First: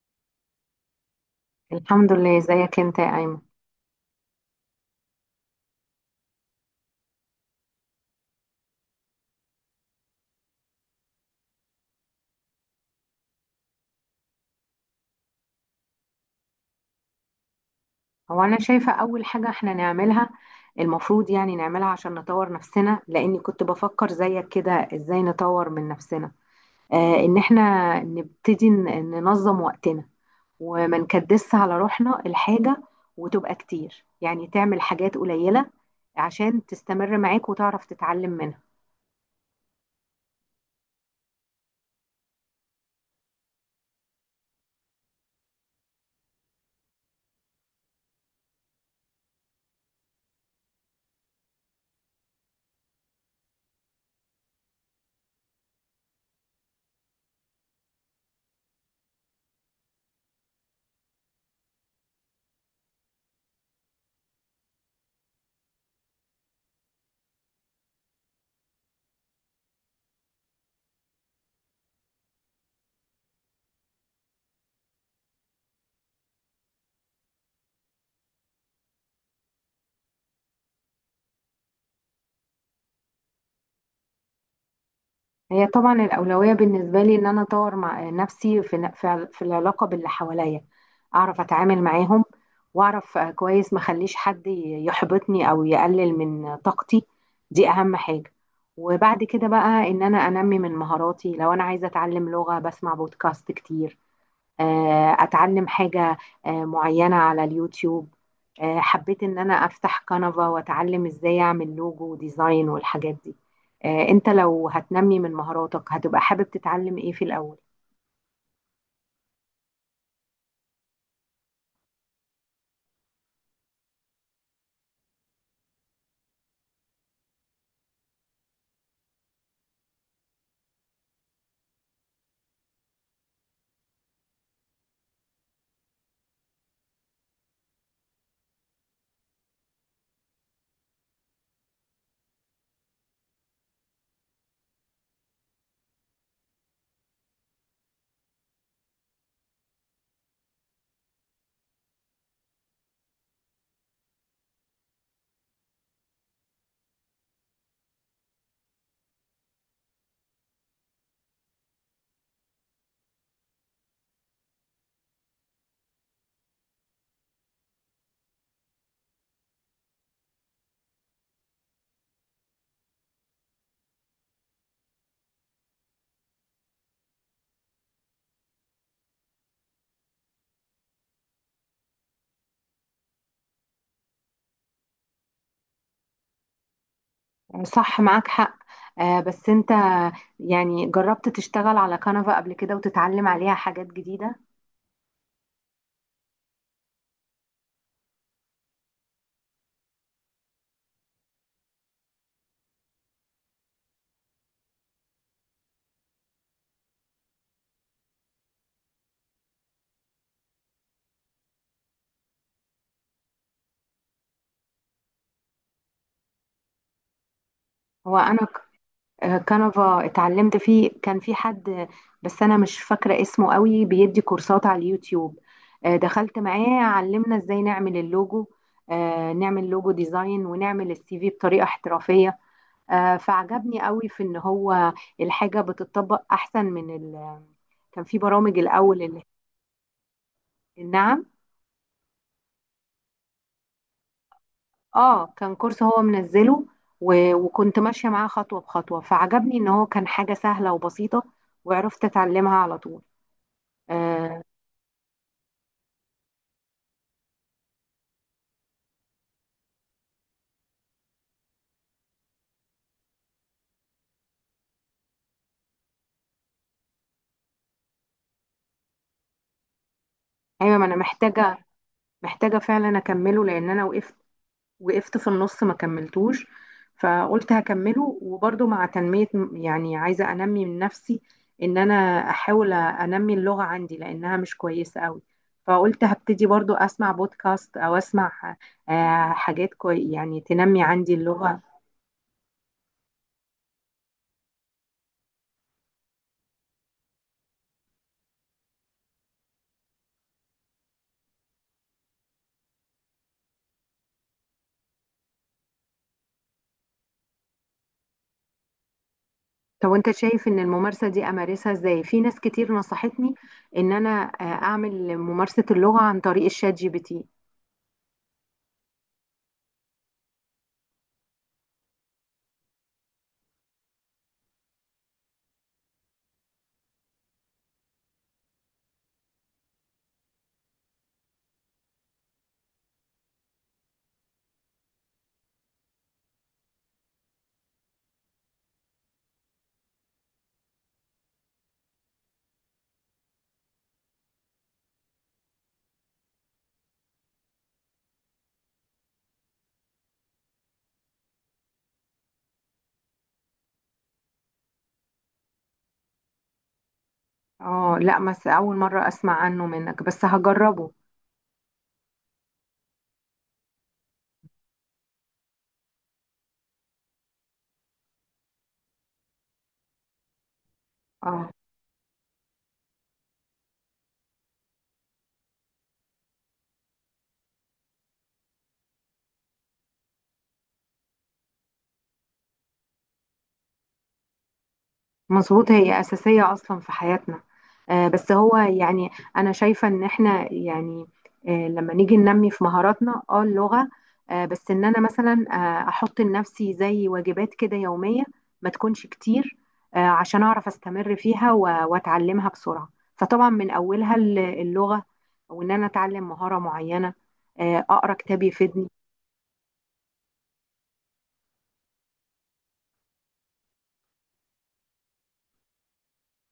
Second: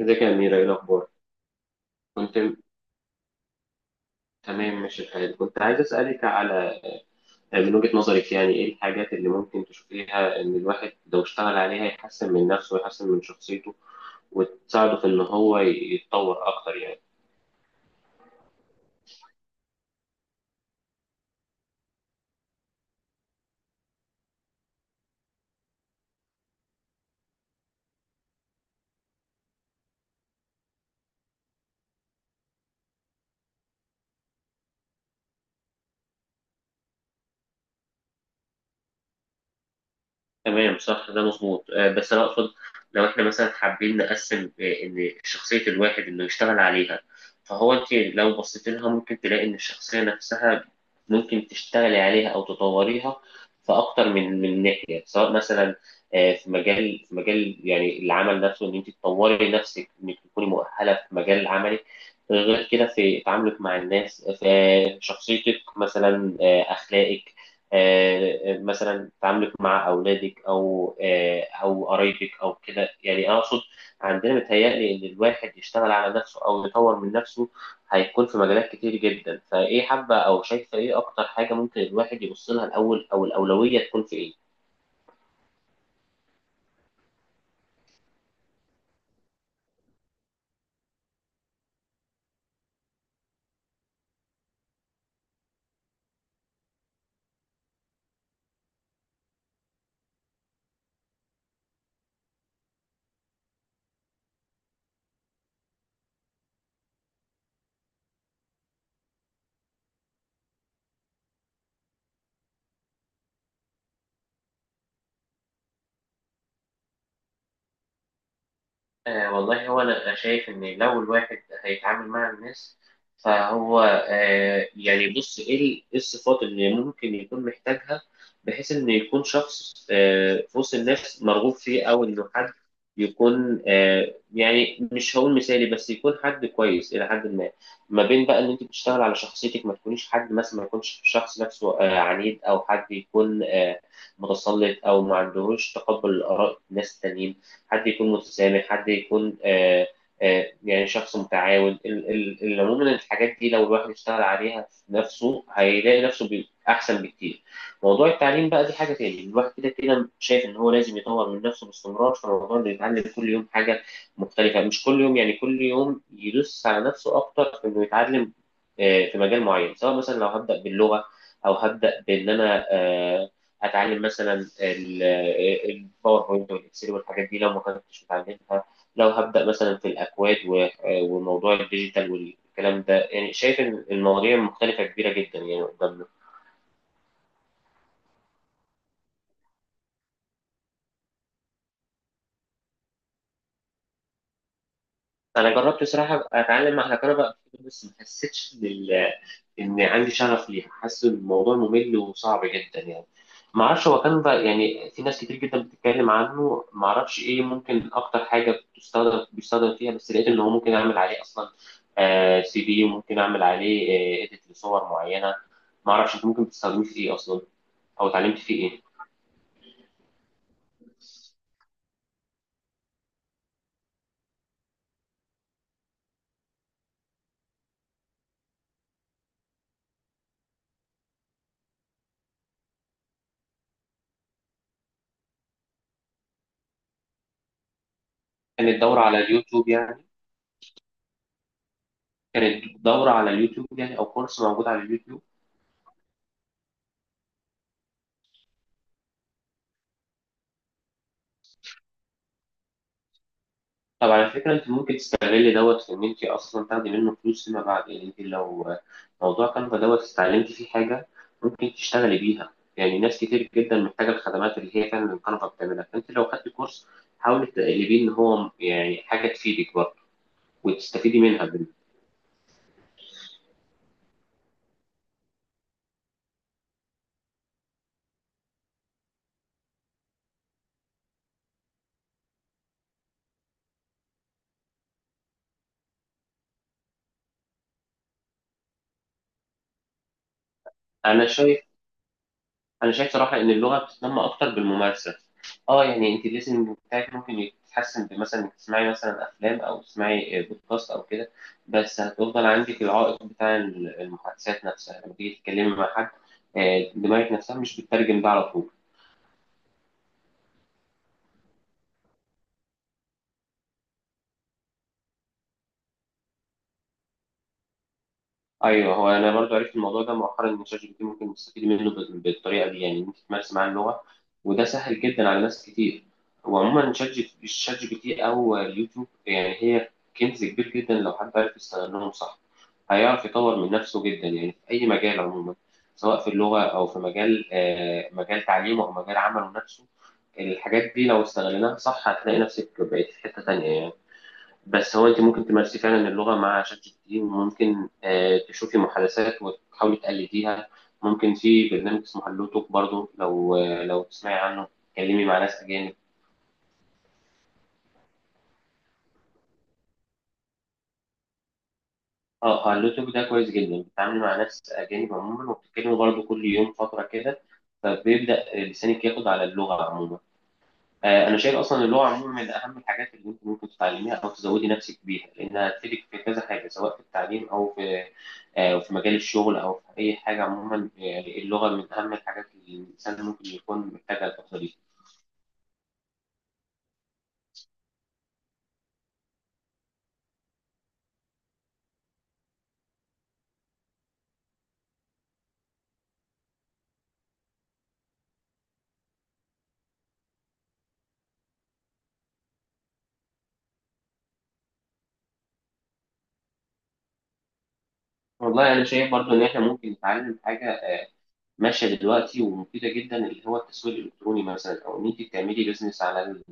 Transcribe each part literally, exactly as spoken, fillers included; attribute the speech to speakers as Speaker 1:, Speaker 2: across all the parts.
Speaker 1: ازيك يا أميرة، إيه الأخبار؟
Speaker 2: الحمد
Speaker 1: كنت
Speaker 2: لله، ازيك انت يا ايمن؟
Speaker 1: تمام، ماشي الحال. كنت عايز أسألك على آه، من وجهة نظرك يعني إيه الحاجات اللي ممكن تشوفيها إن الواحد لو اشتغل عليها يحسن من نفسه ويحسن من شخصيته وتساعده في إن هو يتطور أكتر يعني.
Speaker 2: هو انا شايفه اول حاجه احنا نعملها، المفروض يعني نعملها عشان نطور نفسنا، لاني كنت بفكر زيك كده ازاي نطور من نفسنا. آه، ان احنا نبتدي ن- ننظم وقتنا وما نكدس على روحنا الحاجه، وتبقى كتير يعني تعمل حاجات قليله عشان تستمر معاك وتعرف تتعلم منها.
Speaker 1: تمام، صح، ده مظبوط. آه، بس انا اقصد، لو احنا مثلا حابين نقسم آه، ان شخصيه الواحد انه يشتغل عليها، فهو انت لو بصيت لها ممكن تلاقي ان الشخصيه نفسها ممكن تشتغلي عليها او تطوريها في اكتر من من ناحيه، سواء مثلا آه، في مجال في مجال يعني العمل نفسه، ان انت تطوري نفسك انك تكوني مؤهله في مجال عملك. غير كده في تعاملك مع الناس، آه، في شخصيتك، مثلا آه، اخلاقك، آه، آه، مثلا تعاملك مع اولادك او آه، او قرايبك او كده، يعني اقصد عندنا متهيألي ان الواحد يشتغل على نفسه او يطور من نفسه هيكون في مجالات كتير جدا. فايه حابه او شايفه ايه اكتر حاجه ممكن الواحد يبص لها الاول، او الاولويه تكون في ايه؟
Speaker 2: هي طبعا الأولوية بالنسبة لي إن أنا أطور مع نفسي في ن- في في العلاقة باللي حواليا، أعرف أتعامل معاهم وأعرف آه، كويس ما أخليش حد ي- يحبطني أو يقلل من طاقتي. دي أهم حاجة. وبعد كده بقى إن أنا أنمي من مهاراتي، لو أنا عايزة أتعلم لغة بسمع بودكاست كتير، آه، اتعلم حاجة آه، معينة على اليوتيوب. آه، حبيت ان انا افتح قناة واتعلم ازاي اعمل لوجو وديزاين والحاجات دي. آه، انت لو هتنمي من مهاراتك هتبقى حابب تتعلم ايه في الاول؟
Speaker 1: آه والله، هو أنا شايف إن لو الواحد هيتعامل مع الناس، فهو آه يعني بص، إيه ال- إيه الصفات اللي ممكن يكون محتاجها، بحيث إنه يكون شخص آه في وسط الناس مرغوب فيه، أو إنه حد يكون آه يعني مش هقول مثالي، بس يكون حد كويس إلى حد ما. ما بين بقى إن أنت بتشتغل على شخصيتك، ما تكونيش حد مثلا، ما يكونش شخص نفسه آه عنيد، أو حد يكون آه متسلط، أو ما عندهوش تقبل لآراء الناس التانيين. حد يكون متسامح، حد يكون آه آه يعني شخص متعاون. ال- ال- ال- عموما الحاجات دي لو الواحد اشتغل عليها في نفسه هيلاقي نفسه بي- أحسن بكتير. موضوع التعليم بقى دي حاجة تاني، الواحد كده كده شايف إن هو لازم يطور من نفسه باستمرار، فموضوع إنه يتعلم كل يوم حاجة مختلفة، مش كل يوم يعني، كل يوم يدوس على نفسه أكتر في إنه يتعلم آه، في مجال معين. سواء مثلا لو هبدأ باللغة، أو هبدأ بإن أنا آه، اتعلم مثلا الباوربوينت والاكسل والحاجات دي لو ما كنتش متعلمها، لو هبدا مثلا في الاكواد و- وموضوع الديجيتال والكلام ده. يعني شايف إن المواضيع مختلفه كبيره جدا يعني قدامنا.
Speaker 2: صح، معاك حق. آه، بس انت يعني جربت تشتغل على كانفا قبل كده وتتعلم عليها حاجات جديدة؟
Speaker 1: انا جربت بصراحه أبقى اتعلم على كهرباء، بس ما حسيتش ان ال- ان عندي شغف ليها، حاسس ان الموضوع ممل وصعب جدا يعني. ما اعرفش، هو كان بقى يعني في ناس كتير جدا بتتكلم عنه، ما اعرفش ايه ممكن اكتر حاجه بتستخدم بيستخدم فيها، بس لقيت ان هو ممكن اعمل عليه اصلا آه سي في، وممكن اعمل عليه آه اديت لصور معينه. ما اعرفش انت ممكن تستخدميه في ايه اصلا، او
Speaker 2: هو
Speaker 1: اتعلمت
Speaker 2: انا
Speaker 1: فيه ايه.
Speaker 2: آه، كانفا اتعلمت فيه، كان في حد بس انا مش فاكره اسمه قوي بيدي كورسات على اليوتيوب. آه، دخلت معاه، علمنا ازاي نعمل اللوجو، آه، نعمل لوجو ديزاين ونعمل السي في بطريقه احترافيه. آه، فعجبني قوي في ان هو الحاجه بتطبق احسن من ال... كان في برامج
Speaker 1: كانت دوره
Speaker 2: الاول
Speaker 1: على
Speaker 2: اللي...
Speaker 1: اليوتيوب يعني
Speaker 2: نعم.
Speaker 1: كانت دوره على اليوتيوب يعني، او كورس موجود على اليوتيوب.
Speaker 2: اه كان كورس هو منزله، و... وكنت ماشيه معاه خطوه بخطوه، فعجبني ان هو كان حاجه سهله وبسيطه وعرفت اتعلمها على طول.
Speaker 1: طب على
Speaker 2: آه،
Speaker 1: فكرة، انت ممكن تستغلي دوت في ان انت اصلا تاخدي منه فلوس فيما بعد، يعني انت لو موضوع كانفا دوت استعلمتي فيه حاجة ممكن تشتغلي بيها. يعني ناس كتير جدا محتاجة الخدمات اللي هي فعلا الكنفا بتعملها، فانت لو خدتي كورس حاولي تقلبيه ان هو يعني حاجة تفيدك برضه
Speaker 2: ايوه، ما انا
Speaker 1: وتستفيدي منها
Speaker 2: محتاجه،
Speaker 1: بال-
Speaker 2: محتاجه فعلا اكمله لان انا وقفت، وقفت في النص ما كملتوش. فقلت هكمله وبرضه مع تنميه. يعني عايزه انمي من نفسي، ان انا احاول انمي اللغه عندي لانها مش كويسه قوي. فقلت هبتدي برضه اسمع بودكاست او اسمع آه، حاجات كوي يعني تنمي عندي
Speaker 1: انا
Speaker 2: اللغه.
Speaker 1: شايف انا شايف صراحه ان اللغه بتتنمى اكتر بالممارسه. اه يعني انت الليسننج بتاعك ممكن يتحسن، بمثلا انك تسمعي مثلا افلام او تسمعي بودكاست او كده، بس هتفضل عندك العائق بتاع المحادثات نفسها لما تيجي تتكلمي مع حد. آه، دماغك نفسها مش بتترجم ده على طول.
Speaker 2: طب وانت شايف ان الممارسه دي امارسها ازاي؟ في ناس كتير نصحتني ان انا آه، اعمل ممارسه اللغه عن طريق الشات جي بي تي.
Speaker 1: ايوه، هو انا برضو عرفت الموضوع ده مؤخرا، ان شات جي بي تي ممكن تستفيد منه ب- بالطريقه دي، يعني إن انت تمارس معاه اللغه، وده سهل جدا على ناس كتير. وعموما شات جي شات جي بي تي او اليوتيوب يعني هي كنز كبير جدا، لو حد عرف يستخدمهم صح هيعرف يطور من نفسه جدا، يعني في اي مجال عموما، سواء في اللغه او في مجال آه، مجال تعليمه او مجال عمله نفسه. الحاجات دي لو استغلناها صح هتلاقي نفسك بقيت في حته تانيه يعني. بس هو انت ممكن تمارسي فعلا اللغه مع شات جي بي تي، وممكن آه، تشوفي محادثات وتحاولي تقلديها. ممكن في برنامج اسمه هالو توك برضه، لو آه، لو تسمعي عنه تتكلمي مع ناس اجانب.
Speaker 2: اه لا، بس اول مرة اسمع عنه منك، بس هجربه.
Speaker 1: اه هالو توك ده كويس جدا، بتتعاملي مع ناس اجانب عموما وبتتكلموا برضه كل يوم فتره كده، فبيبدا لسانك ياخد على اللغه عموما. آه، انا
Speaker 2: اه
Speaker 1: شايف اصلا اللغه عموما من اهم الحاجات اللي انت ممكن تتعلميها او تزودي نفسك بيها، لانها هتفيدك في كذا حاجه، سواء في التعليم او في آه، في مجال الشغل، او في اي حاجه عموما. آه، اللغه من اهم الحاجات اللي الانسان ممكن يكون محتاجها الفتره دي.
Speaker 2: مظبوط، هي اساسية اصلا في حياتنا. آه، بس هو يعني انا شايفة ان احنا يعني، آه، لما نيجي ننمي في مهاراتنا، اه اللغة، آه، بس ان انا مثلا آه احط لنفسي زي واجبات كده يومية، ما تكونش كتير، آه، عشان اعرف استمر فيها و- واتعلمها بسرعة. فطبعا من اولها الل- اللغة، وان انا اتعلم مهارة معينة، آه، اقرا كتاب
Speaker 1: والله انا
Speaker 2: يفيدني.
Speaker 1: شايف برضو ان احنا ممكن نتعلم حاجه ماشيه دلوقتي ومفيده جدا، اللي هو التسويق الالكتروني مثلا، او ان انت تعملي بيزنس على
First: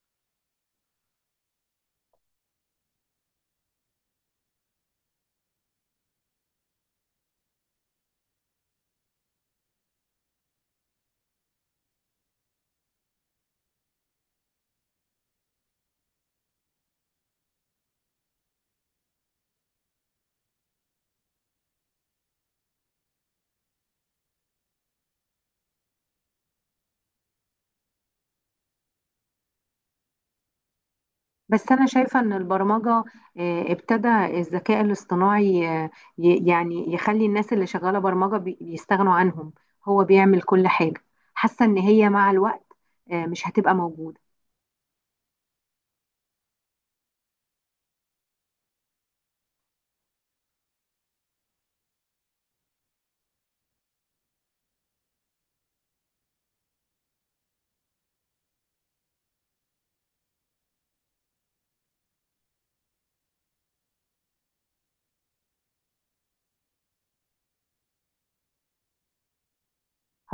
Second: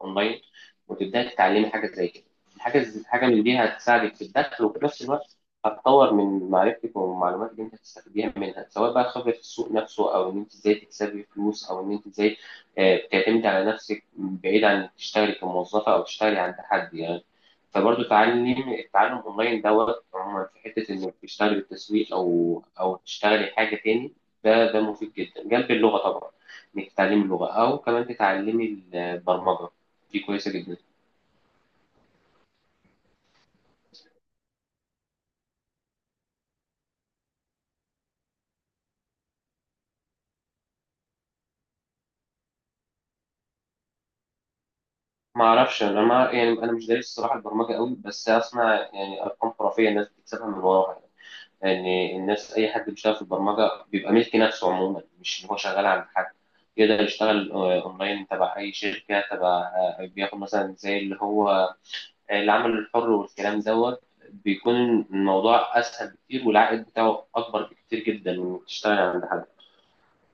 Speaker 1: الاونلاين وتبداي تتعلمي حاجه زي كده. حاجه زي- حاجه من دي هتساعدك في الدخل، وفي نفس الوقت هتطور من معرفتك والمعلومات اللي انت هتستفيديها منها، سواء بقى خبره السوق نفسه، او ان انت ازاي تكسبي فلوس، او ان انت ازاي آه، بتعتمدي على نفسك بعيد عن انك تشتغلي كموظفه او تشتغلي عند حد يعني. فبرضه تعلم التعلم اونلاين دوت عموما في حته انك تشتغلي بالتسويق او او تشتغلي حاجه تاني. ده ده مفيد جدا جنب اللغة طبعا، انك تتعلمي اللغة او كمان تتعلمي البرمجة. دي كويسة جدا.
Speaker 2: بس أنا شايفة إن البرمجة، آه، ابتدى الذكاء الاصطناعي آه، ي- يعني يخلي الناس اللي شغالة برمجة بي- بيستغنوا عنهم. هو بيعمل كل حاجة، حاسة إن هي مع الوقت آه، مش هتبقى موجودة.
Speaker 1: ما اعرفش، انا ما يعني انا مش دارس الصراحة البرمجة قوي، بس اسمع يعني ارقام خرافية الناس بتكسبها من وراها يعني. يعني الناس، اي حد بيشتغل في البرمجة بيبقى ملك نفسه عموما، مش ان هو شغال عند حد. يقدر يشتغل آه، اونلاين تبع اي شركة، تبع آه، بياخد مثلا زي اللي هو العمل الحر والكلام دوت. بيكون الموضوع اسهل بكتير، والعائد بتاعه اكبر بكتير جدا وتشتغل عند حد.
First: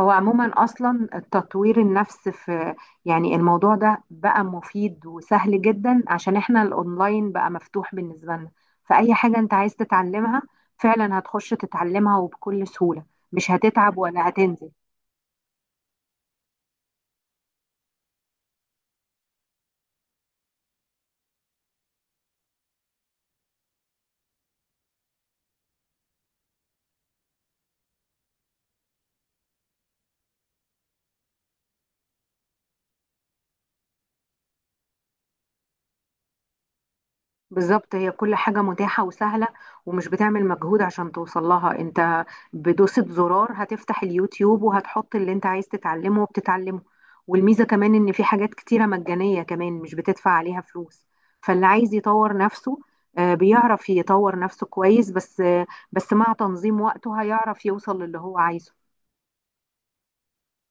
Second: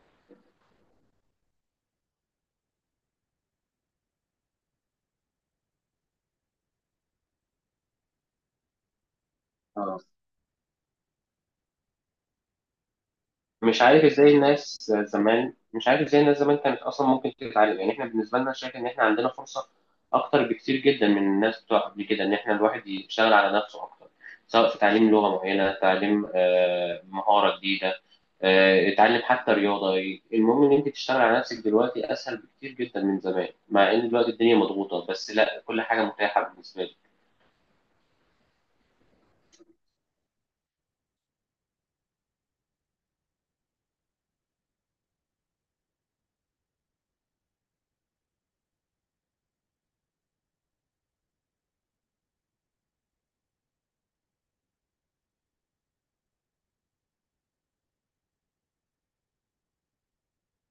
Speaker 2: هو عموما أصلا التطوير النفس في، يعني الموضوع ده بقى مفيد وسهل جدا عشان إحنا الأونلاين بقى مفتوح بالنسبة لنا. فأي حاجة أنت عايز
Speaker 1: اه،
Speaker 2: تتعلمها فعلا هتخش تتعلمها وبكل سهولة، مش
Speaker 1: مش
Speaker 2: هتتعب
Speaker 1: عارف
Speaker 2: ولا
Speaker 1: ازاي
Speaker 2: هتنزل.
Speaker 1: الناس زمان مش عارف ازاي الناس زمان كانت اصلا ممكن تتعلم. يعني احنا بالنسبه لنا شايف ان احنا عندنا فرصه اكتر بكتير جدا من الناس بتوع قبل كده، ان احنا الواحد يشتغل على نفسه اكتر. سواء في تعليم لغه معينه، تعليم آه، مهاره جديده، آه، اتعلم حتى رياضه. المهم ان انت تشتغل على نفسك دلوقتي اسهل بكتير جدا من زمان، مع ان دلوقتي الدنيا مضغوطه، بس لا، كل حاجه متاحه بالنسبه لك.
Speaker 2: بالظبط، هي كل حاجة متاحة وسهلة ومش بتعمل مجهود عشان توصل لها انت. بدوسة زرار هتفتح اليوتيوب وهتحط اللي انت عايز تتعلمه وبتتعلمه. والميزة كمان ان في حاجات كتيرة مجانية كمان، مش بتدفع عليها فلوس. فاللي عايز يطور نفسه آه، بيعرف يطور نفسه كويس، بس آه، بس مع تنظيم وقته هيعرف يوصل للي هو عايزه.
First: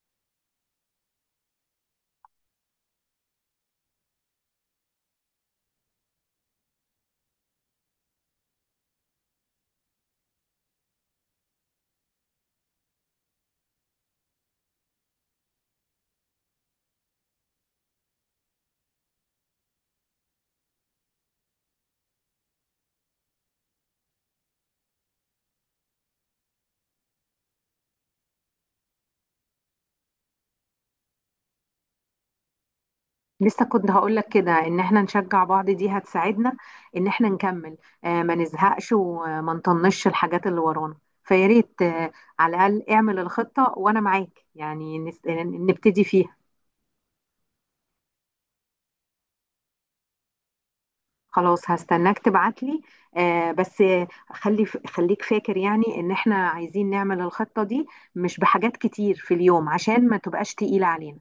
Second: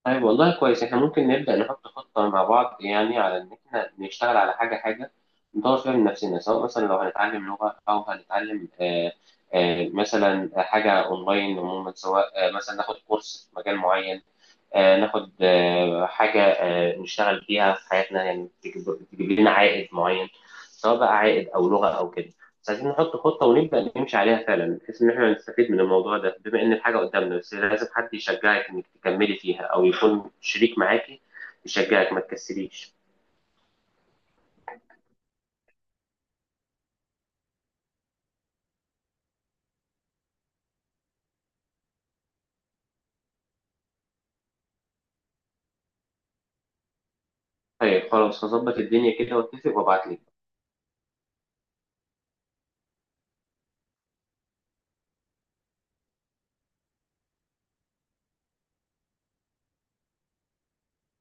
Speaker 1: طيب والله كويس، احنا ممكن نبدأ نحط خطة مع بعض، يعني على ان احنا نشتغل على حاجة حاجة نطور فيها من نفسنا. سواء مثلا لو هنتعلم لغة او هنتعلم آه، آه، مثلا حاجة اونلاين عموما، سواء آه، مثلا ناخد كورس في مجال معين، آه، ناخد آه، حاجة آه، نشتغل فيها في حياتنا، يعني تجيب تجيب لنا عائد معين، سواء بقى عائد أو لغة أو كده. بس عايزين نحط خطة ونبدأ نمشي عليها فعلا، بحيث إن إحنا نستفيد من الموضوع ده بما إن الحاجة قدامنا. بس لازم حد يشجعك إنك تكملي فيها أو يكون شريك معاكي يشجعك ما تكسليش.
Speaker 2: لسه كنت هقولك كده ان احنا نشجع بعض، دي هتساعدنا ان احنا نكمل. آه، ما نزهقش وما نطنش الحاجات اللي ورانا. فيا ريت آه، على الاقل اعمل الخطة وانا معاك، يعني نس- نبتدي فيها.
Speaker 1: طيب خلاص، هظبط الدنيا كده واتفق وابعتلك.
Speaker 2: خلاص هستناك تبعتلي. آه، بس آه، خلي خليك فاكر يعني ان احنا عايزين نعمل الخطة دي، مش بحاجات كتير في اليوم عشان ما تبقاش تقيلة علينا.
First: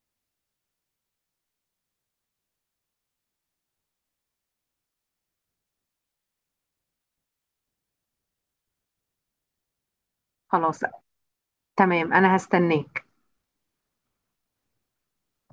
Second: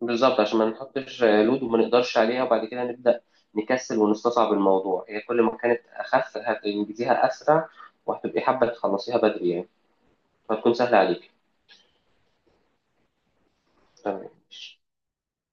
Speaker 1: بالظبط، عشان ما نحطش لود وما نقدرش عليها، وبعد كده نبدأ نكسل ونستصعب الموضوع. هي كل ما كانت أخف هتنجزيها أسرع، وهتبقي حابة تخلصيها بدري يعني، فهتكون
Speaker 2: خلاص،
Speaker 1: سهلة عليك.
Speaker 2: تمام، انا هستناك.
Speaker 1: تمام.